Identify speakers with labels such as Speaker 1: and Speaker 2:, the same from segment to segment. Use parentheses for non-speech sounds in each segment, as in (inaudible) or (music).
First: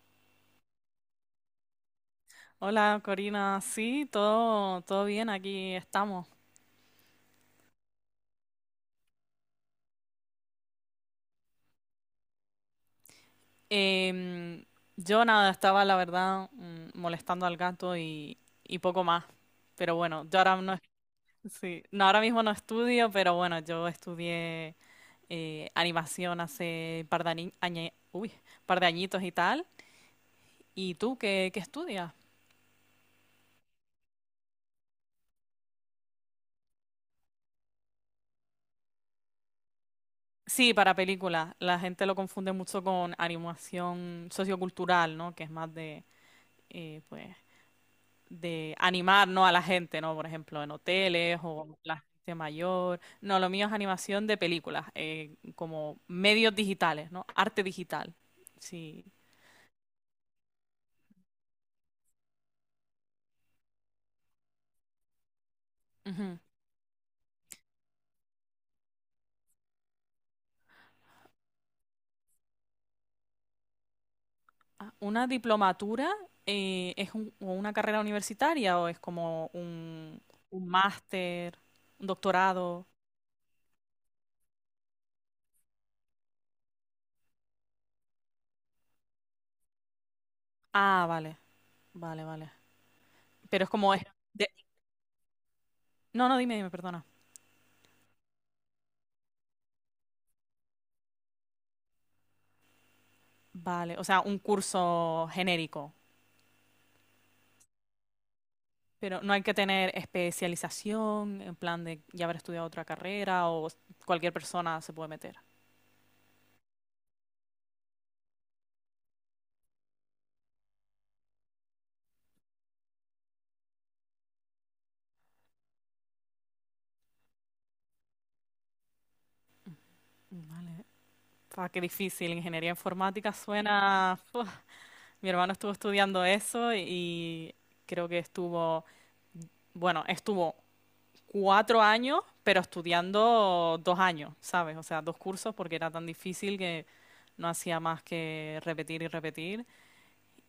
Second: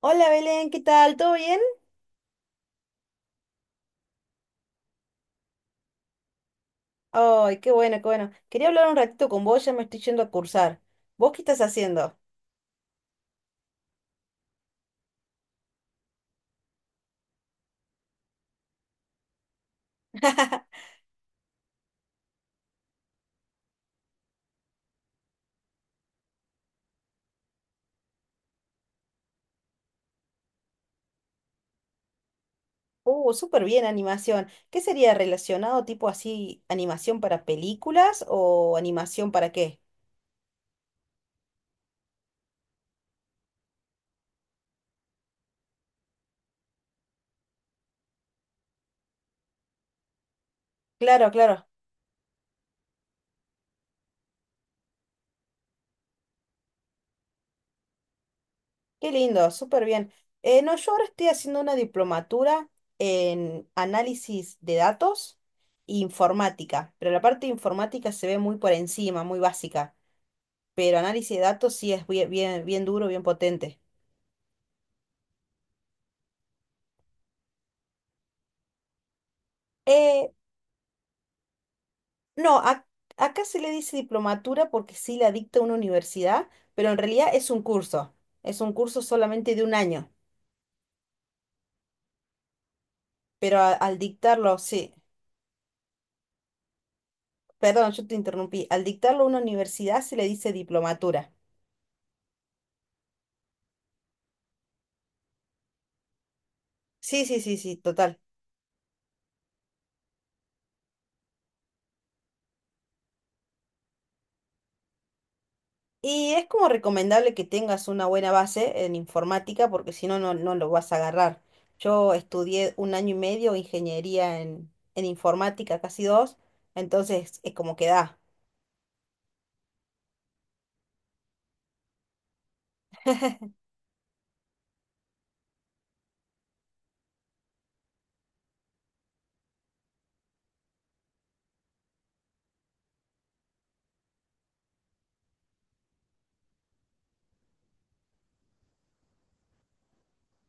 Speaker 1: Hola Belén, ¿qué tal? ¿Todo bien?
Speaker 2: Hola Corina, sí, todo bien, aquí estamos.
Speaker 1: Ay, qué bueno, qué bueno. Quería hablar un ratito con vos, ya me estoy yendo a cursar. ¿Vos qué estás haciendo?
Speaker 2: Em, yo nada, estaba la verdad molestando al gato y poco más. Pero bueno, yo ahora no, sí, no, ahora mismo no estudio, pero bueno, yo estudié animación hace par de, ani- añe- uy, par de añitos y tal. ¿Y tú qué estudias?
Speaker 1: Súper bien, animación. ¿Qué sería relacionado tipo así, animación para películas o animación para qué?
Speaker 2: Sí, para películas. La gente lo confunde mucho con animación sociocultural, ¿no? Que es más de, eh, pues, de animar, ¿no? A la gente, ¿no? Por ejemplo, en
Speaker 1: Claro,
Speaker 2: hoteles
Speaker 1: claro.
Speaker 2: o la gente mayor. No, lo mío es animación de películas, como medios digitales, ¿no? Arte digital. Sí.
Speaker 1: Qué lindo, súper bien. No, yo ahora estoy haciendo una diplomatura en análisis de datos e
Speaker 2: Ujú.
Speaker 1: informática, pero la parte de informática se ve muy por encima, muy básica, pero análisis de datos sí es bien, bien, bien duro, bien potente.
Speaker 2: Ah, ¿una diplomatura es o una carrera universitaria o es como
Speaker 1: Eh,
Speaker 2: un máster, un
Speaker 1: no,
Speaker 2: doctorado?
Speaker 1: acá se le dice diplomatura porque sí la dicta una universidad, pero en realidad es un curso. Es un curso solamente de un año.
Speaker 2: Ah, vale, vale.
Speaker 1: Pero
Speaker 2: Pero es como
Speaker 1: al
Speaker 2: de-
Speaker 1: dictarlo, sí.
Speaker 2: no, no, dime, perdona.
Speaker 1: Perdón, yo te interrumpí. Al dictarlo una universidad se le dice diplomatura.
Speaker 2: Vale, o sea, un curso genérico.
Speaker 1: Sí, sí, sí, sí, total.
Speaker 2: Pero no hay que tener especialización en plan de ya haber estudiado otra carrera o cualquier persona se puede meter.
Speaker 1: Y es como recomendable que tengas una buena base en informática porque si no, no lo vas a agarrar. Yo estudié un año y medio ingeniería en informática, casi dos, entonces es como que da.
Speaker 2: Vale. Fa, qué difícil. Ingeniería informática suena. Mi hermano estuvo estudiando eso y creo que estuvo, bueno, estuvo cuatro años, pero estudiando dos años, ¿sabes? O sea, dos cursos porque era tan difícil que no hacía más que repetir y repetir.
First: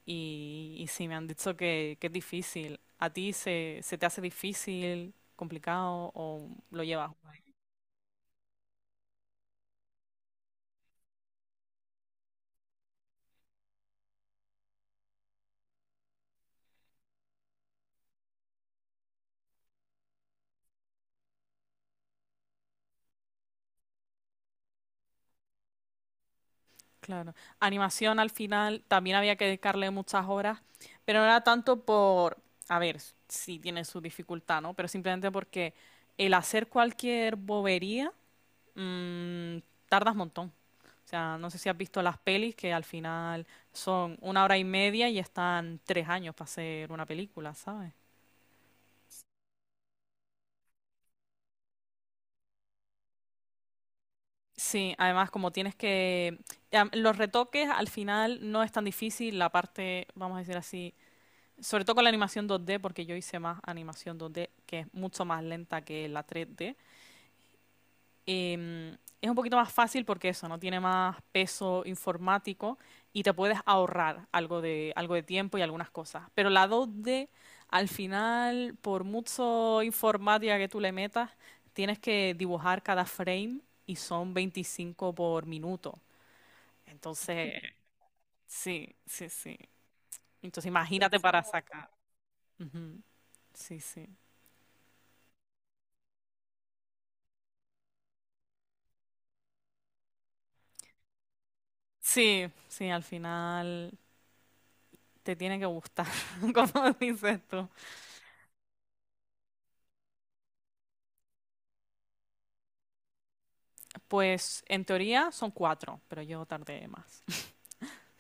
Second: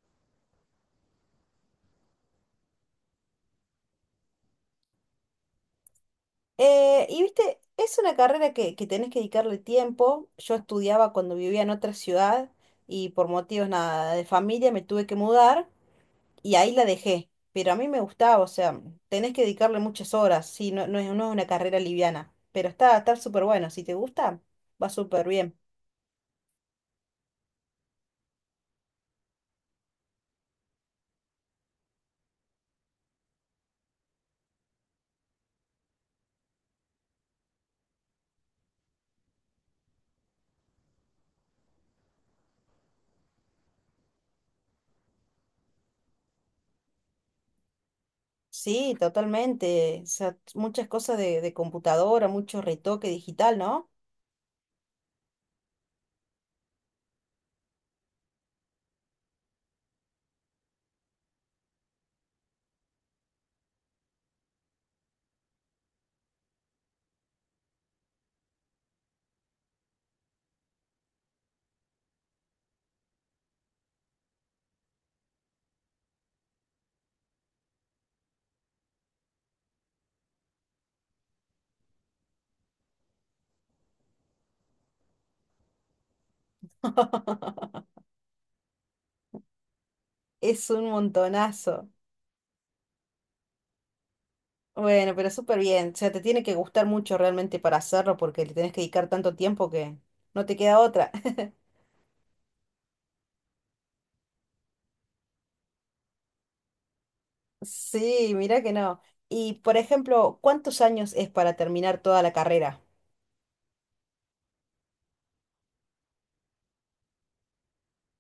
Speaker 2: Y sí, me han dicho que es difícil. ¿A ti se te hace difícil, complicado o lo llevas
Speaker 1: Y
Speaker 2: guay?
Speaker 1: viste, es una carrera que tenés que dedicarle tiempo. Yo estudiaba cuando vivía en otra ciudad y por motivos nada de familia me tuve que mudar y ahí la dejé. Pero a mí me gustaba, o sea, tenés que dedicarle muchas horas, sí, no, no es una carrera liviana, pero está, está súper bueno. Si te gusta, va súper bien.
Speaker 2: Claro. Animación al final también había que dedicarle muchas horas, pero no era tanto por, a ver, si tiene su dificultad, ¿no? Pero simplemente porque el hacer cualquier bobería mm, tardas un montón. O sea, no sé si has visto las pelis que al final son una hora y media y están tres años para hacer una película, ¿sabes?
Speaker 1: Sí, totalmente. O sea, muchas cosas de computadora, mucho retoque digital, ¿no?
Speaker 2: Sí, además como tienes que... Los retoques al final no es tan difícil, la parte, vamos a decir así, sobre todo con la animación 2D, porque yo hice más animación 2D, que es mucho más lenta que la 3D. Em, es un poquito más fácil porque eso, no tiene más peso informático y te puedes ahorrar algo de tiempo y algunas cosas. Pero la 2D, al final, por mucho informática que tú le metas, tienes que dibujar cada frame y son 25 por minuto. Entonces,
Speaker 1: (laughs)
Speaker 2: sí, sí. Entonces,
Speaker 1: Es un
Speaker 2: imagínate para
Speaker 1: montonazo.
Speaker 2: sacar. Ujú. Sí, sí.
Speaker 1: Bueno, pero súper bien. O sea, te tiene que gustar mucho realmente para hacerlo porque le tenés que dedicar tanto tiempo que no te queda otra. (laughs)
Speaker 2: Sí, sí, al final te tiene que gustar, (laughs) como dices tú.
Speaker 1: Sí, mira que no. Y por ejemplo, ¿cuántos años es para terminar toda la carrera?
Speaker 2: Pues en teoría son cuatro, pero yo tardé más.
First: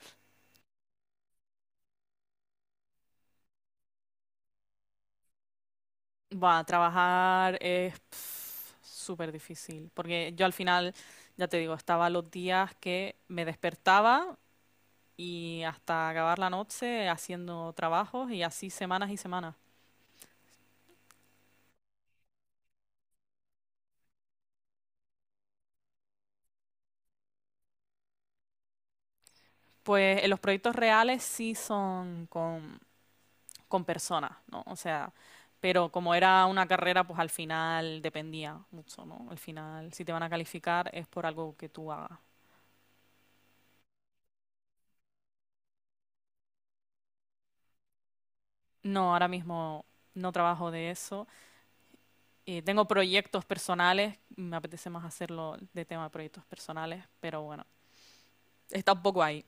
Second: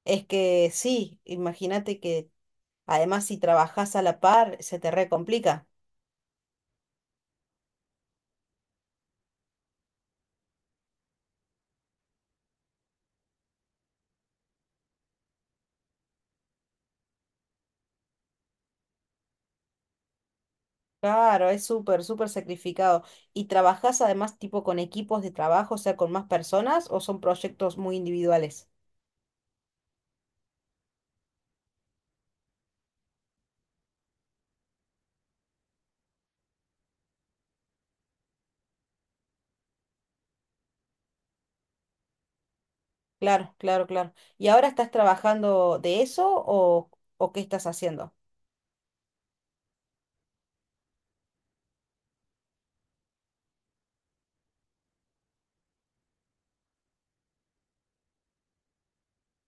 Speaker 1: Es que sí, imagínate que además si trabajás a la par se te re complica.
Speaker 2: Va, trabajar es pf, súper difícil, porque yo al final, ya te digo, estaba los días que me despertaba y hasta acabar la noche haciendo trabajos y así semanas y semanas.
Speaker 1: Claro, es súper, súper sacrificado. ¿Y trabajás además tipo con equipos de trabajo, o sea, con más personas o son proyectos muy individuales?
Speaker 2: Pues en los proyectos reales sí son con personas, ¿no? O sea, pero como era una carrera, pues al final dependía mucho, ¿no? Al final, si te van a calificar es por algo que tú hagas.
Speaker 1: Claro, claro, claro. ¿Y ahora estás trabajando de eso o qué estás haciendo?
Speaker 2: No, ahora mismo no trabajo de eso. Tengo proyectos personales, me apetece más hacerlo de tema de proyectos personales, pero bueno, está un poco ahí.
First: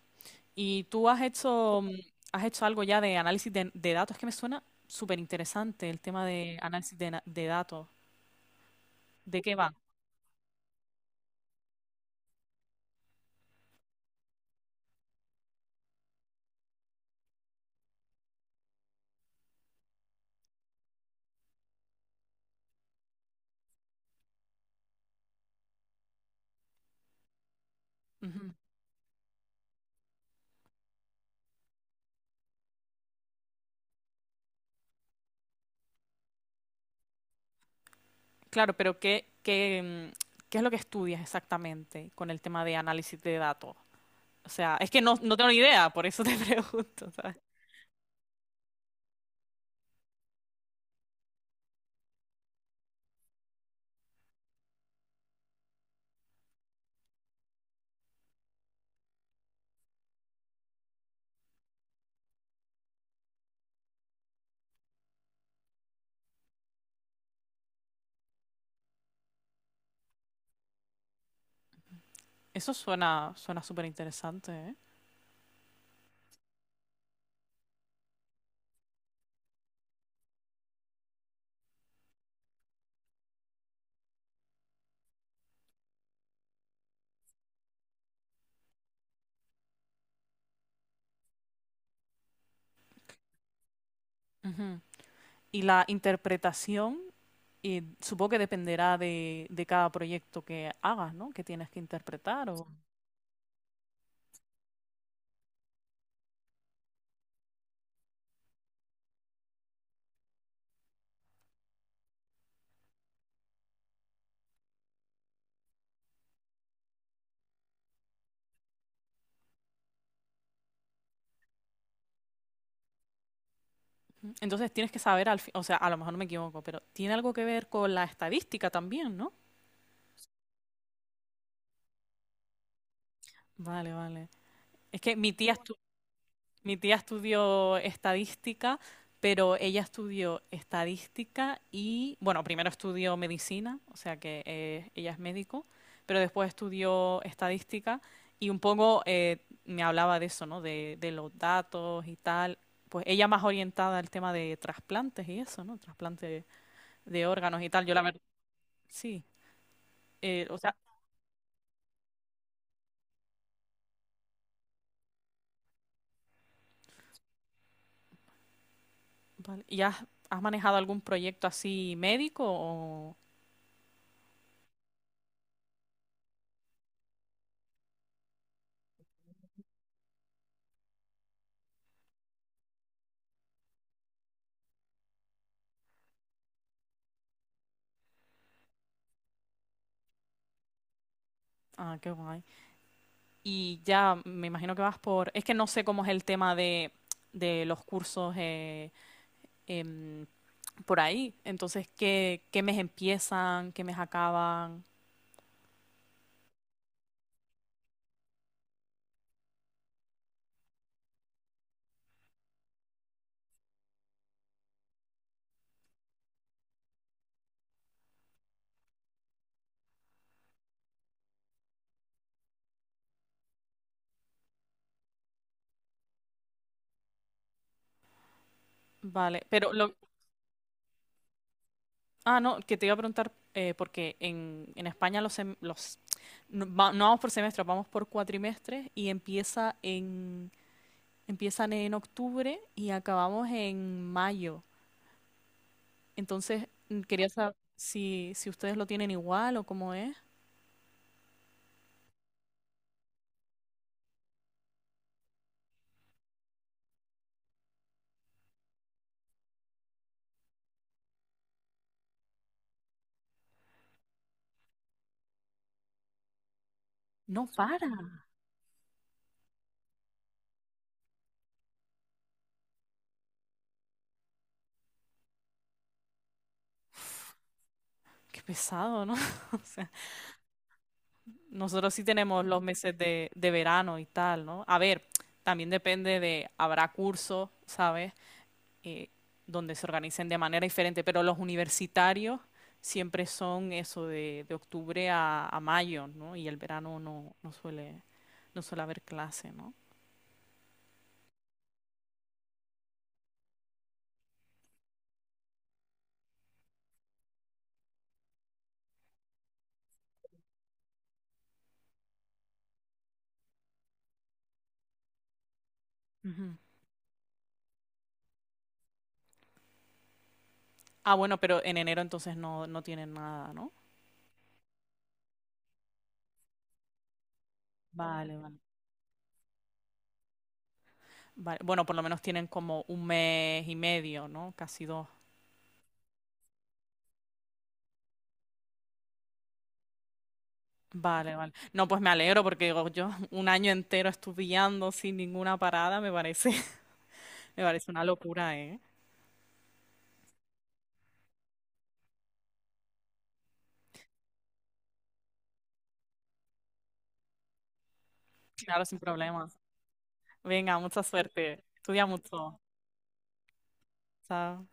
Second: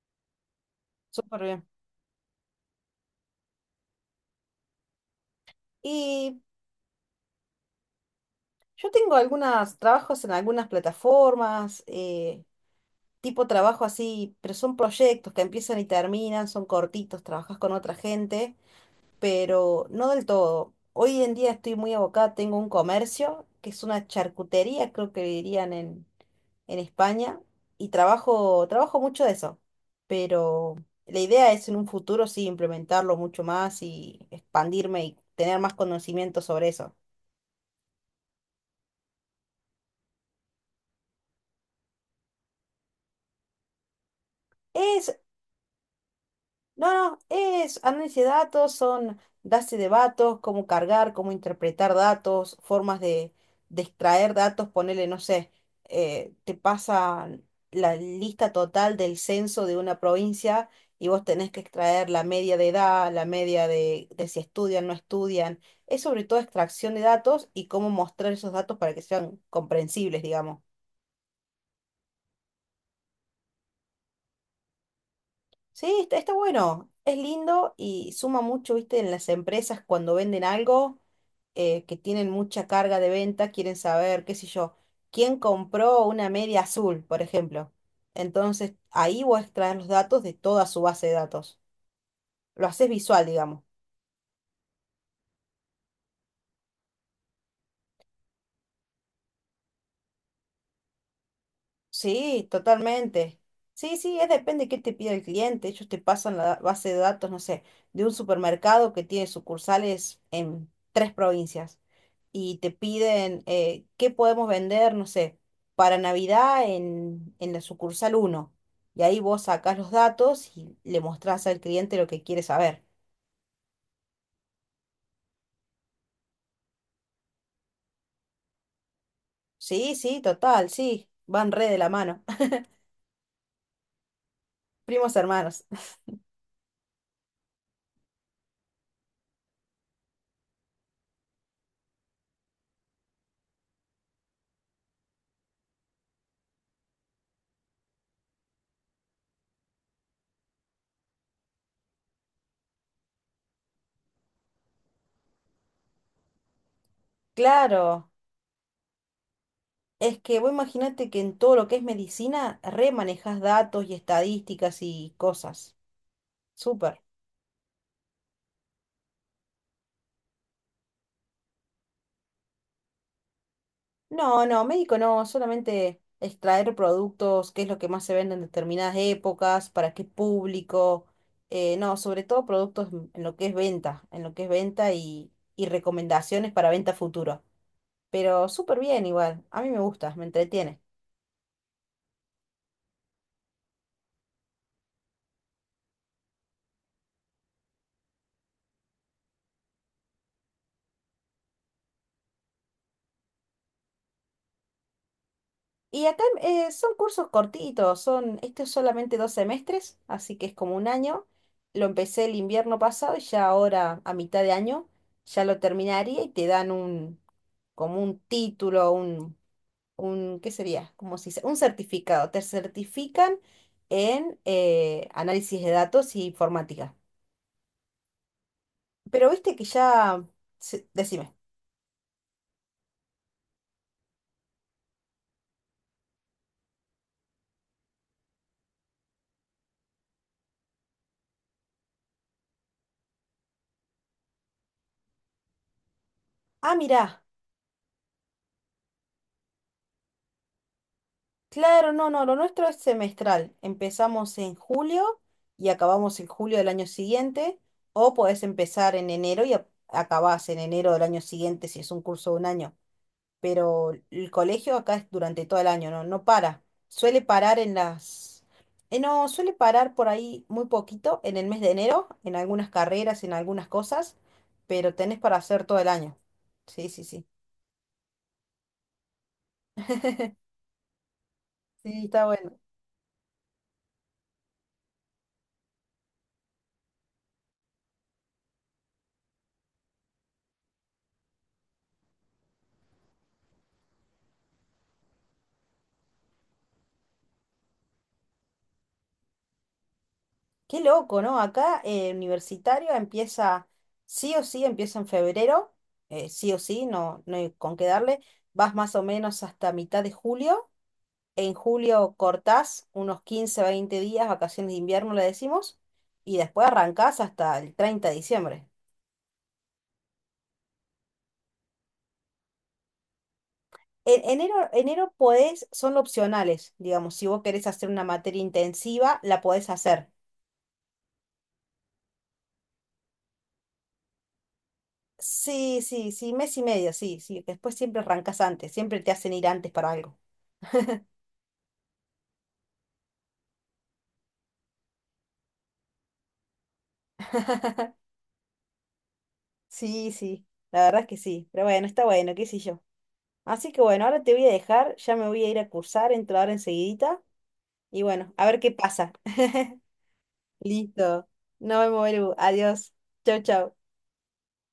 Speaker 2: ¿Y tú has
Speaker 1: Súper bien.
Speaker 2: has hecho algo ya de análisis de datos? Es que me suena súper interesante el tema
Speaker 1: Y
Speaker 2: de análisis de datos.
Speaker 1: yo tengo
Speaker 2: ¿De qué va?
Speaker 1: algunos trabajos en algunas plataformas, tipo trabajo así, pero son proyectos que empiezan y terminan, son cortitos, trabajas con otra gente, pero no del todo. Hoy en día estoy muy abocada, tengo un comercio, que es una charcutería, creo que dirían en España y
Speaker 2: Ujú.
Speaker 1: trabajo mucho de eso. Pero la idea es en un futuro sí implementarlo mucho más y expandirme y tener más conocimiento sobre eso.
Speaker 2: Claro, pero qué es lo que estudias exactamente con el tema de análisis de datos? O sea, es que
Speaker 1: Es,
Speaker 2: no, no tengo ni idea, por eso te (laughs)
Speaker 1: No,
Speaker 2: pregunto,
Speaker 1: no,
Speaker 2: ¿sabes?
Speaker 1: es análisis de datos, son bases de datos, cómo cargar, cómo interpretar datos, formas de extraer datos, ponerle, no sé, te pasa la lista total del censo de una provincia y vos tenés que extraer la media de edad, la media de si estudian, no estudian. Es sobre todo extracción de datos y cómo mostrar esos datos para que sean comprensibles, digamos.
Speaker 2: Eso suena súper interesante, ¿eh?
Speaker 1: Sí, está, está bueno, es lindo y suma mucho, viste, en las empresas cuando venden algo que tienen mucha carga de venta quieren saber, qué sé yo, quién compró una media azul, por ejemplo. Entonces, ahí vos extraes los datos de toda su base de datos. Lo haces visual, digamos.
Speaker 2: Ujú. Y la interpretación, y supongo que dependerá de cada proyecto que hagas, ¿no? Que tienes que
Speaker 1: Sí,
Speaker 2: interpretar. O... Ujú.
Speaker 1: totalmente. Sí, sí, es depende de qué te pida el cliente. Ellos te pasan la base de datos, no sé, de un supermercado que tiene sucursales en tres provincias y te piden qué podemos vender, no sé, para Navidad en la sucursal uno. Y ahí vos sacás los datos y le mostrás al cliente lo que quiere saber.
Speaker 2: Entonces tienes que saber al fin, o sea, a lo mejor no me equivoco, pero tiene algo que ver con la estadística también, ¿no?
Speaker 1: Sí, sí, total, sí, van re de la mano.
Speaker 2: Vale, vale.
Speaker 1: (laughs)
Speaker 2: Es
Speaker 1: Primos
Speaker 2: que
Speaker 1: hermanos. (laughs)
Speaker 2: mi tía estudió estadística, pero ella estudió estadística y, bueno, primero estudió medicina, o sea que ella es médico, pero después estudió estadística y un poco me hablaba de eso, ¿no? De los datos y tal. Pues ella más orientada al tema de trasplantes y eso, ¿no? Trasplantes de órganos y tal. Yo la
Speaker 1: Claro.
Speaker 2: verdad, sí.
Speaker 1: Es que vos
Speaker 2: O sea,
Speaker 1: imagínate que en todo lo que es medicina, re manejas datos y estadísticas y cosas. Súper.
Speaker 2: vale. ¿Y has manejado algún proyecto así médico o...?
Speaker 1: No, no, médico no, solamente extraer productos, qué es lo que más se vende en determinadas épocas, para qué público. No, sobre todo productos en lo que es venta, en lo que es venta y recomendaciones para venta futuro. Pero súper bien igual, a mí me gusta, me entretiene.
Speaker 2: Ah, qué guay. Y ya me imagino que vas por... Es que no sé cómo es el tema de los cursos em, por ahí. Entonces, qué mes empiezan? ¿Qué mes acaban?
Speaker 1: Y acá son cursos cortitos, son, este es solamente 2 semestres, así que es como un año. Lo empecé el invierno pasado y ya ahora, a mitad de año, ya lo terminaría y te dan un, como un título, un, ¿qué sería? Como si, un certificado. Te certifican en análisis de datos y informática. Pero
Speaker 2: Vale,
Speaker 1: viste que
Speaker 2: pero lo...
Speaker 1: ya, decime,
Speaker 2: Ah, no, que te iba a preguntar, porque en España los, sem- los no, no vamos por semestres, vamos por cuatrimestres y empiezan en octubre y acabamos en mayo. Entonces,
Speaker 1: ah, mirá.
Speaker 2: quería saber si, si ustedes lo tienen igual o cómo es.
Speaker 1: Claro, no, no, lo nuestro es semestral. Empezamos en julio y acabamos en julio del año siguiente, o podés empezar en enero y acabás en enero del año siguiente si es un curso de un año. Pero el colegio acá es durante todo el año, no, no para. Suele
Speaker 2: No
Speaker 1: parar en
Speaker 2: para.
Speaker 1: las... No, suele parar por ahí muy poquito en el mes de enero, en algunas carreras, en algunas cosas, pero tenés para hacer todo el año. Sí, sí, sí.
Speaker 2: Qué pesado, ¿no? (laughs) O sea, nosotros sí
Speaker 1: Sí. Está
Speaker 2: tenemos
Speaker 1: bueno.
Speaker 2: los meses de verano y tal, ¿no? A ver, también depende de, habrá cursos, ¿sabes? Eh, Donde se organicen de manera diferente, pero los universitarios siempre son eso de octubre a mayo, ¿no? Y el verano no, no suele haber clase, ¿no?
Speaker 1: Qué loco, ¿no? Acá universitario empieza, sí o sí, empieza en febrero, sí o sí, no, no hay con qué darle. Vas más o menos hasta mitad de julio. En julio cortás unos 15 20 días, vacaciones de invierno le decimos, y
Speaker 2: Ujú.
Speaker 1: después arrancás hasta el 30 de diciembre.
Speaker 2: Ah, bueno, pero en enero entonces no, no tienen nada, ¿no?
Speaker 1: En enero podés, son opcionales, digamos, si vos querés hacer una
Speaker 2: Vale,
Speaker 1: materia
Speaker 2: vale.
Speaker 1: intensiva, la podés hacer.
Speaker 2: Vale, bueno, por lo menos tienen como un mes y medio, ¿no? Casi dos.
Speaker 1: Sí, sí, sí, mes y medio, sí, sí. Después siempre arrancás antes, siempre te hacen ir antes para algo.
Speaker 2: Vale, vale. No, pues me alegro porque digo, yo un año entero estudiando sin ninguna parada, me parece, (laughs) me parece
Speaker 1: (laughs)
Speaker 2: una locura, ¿eh?
Speaker 1: Sí, sí, la verdad es que sí, pero bueno, está bueno, qué sé yo. Así que bueno, ahora te voy a dejar, ya me voy a ir a cursar, entro ahora enseguidita y bueno, a ver qué
Speaker 2: Claro, sin
Speaker 1: pasa.
Speaker 2: problemas.
Speaker 1: (laughs)
Speaker 2: Venga, mucha
Speaker 1: Listo,
Speaker 2: suerte.
Speaker 1: nos vemos,
Speaker 2: Estudia
Speaker 1: Belu,
Speaker 2: mucho.
Speaker 1: adiós, chau, chau.
Speaker 2: Chao.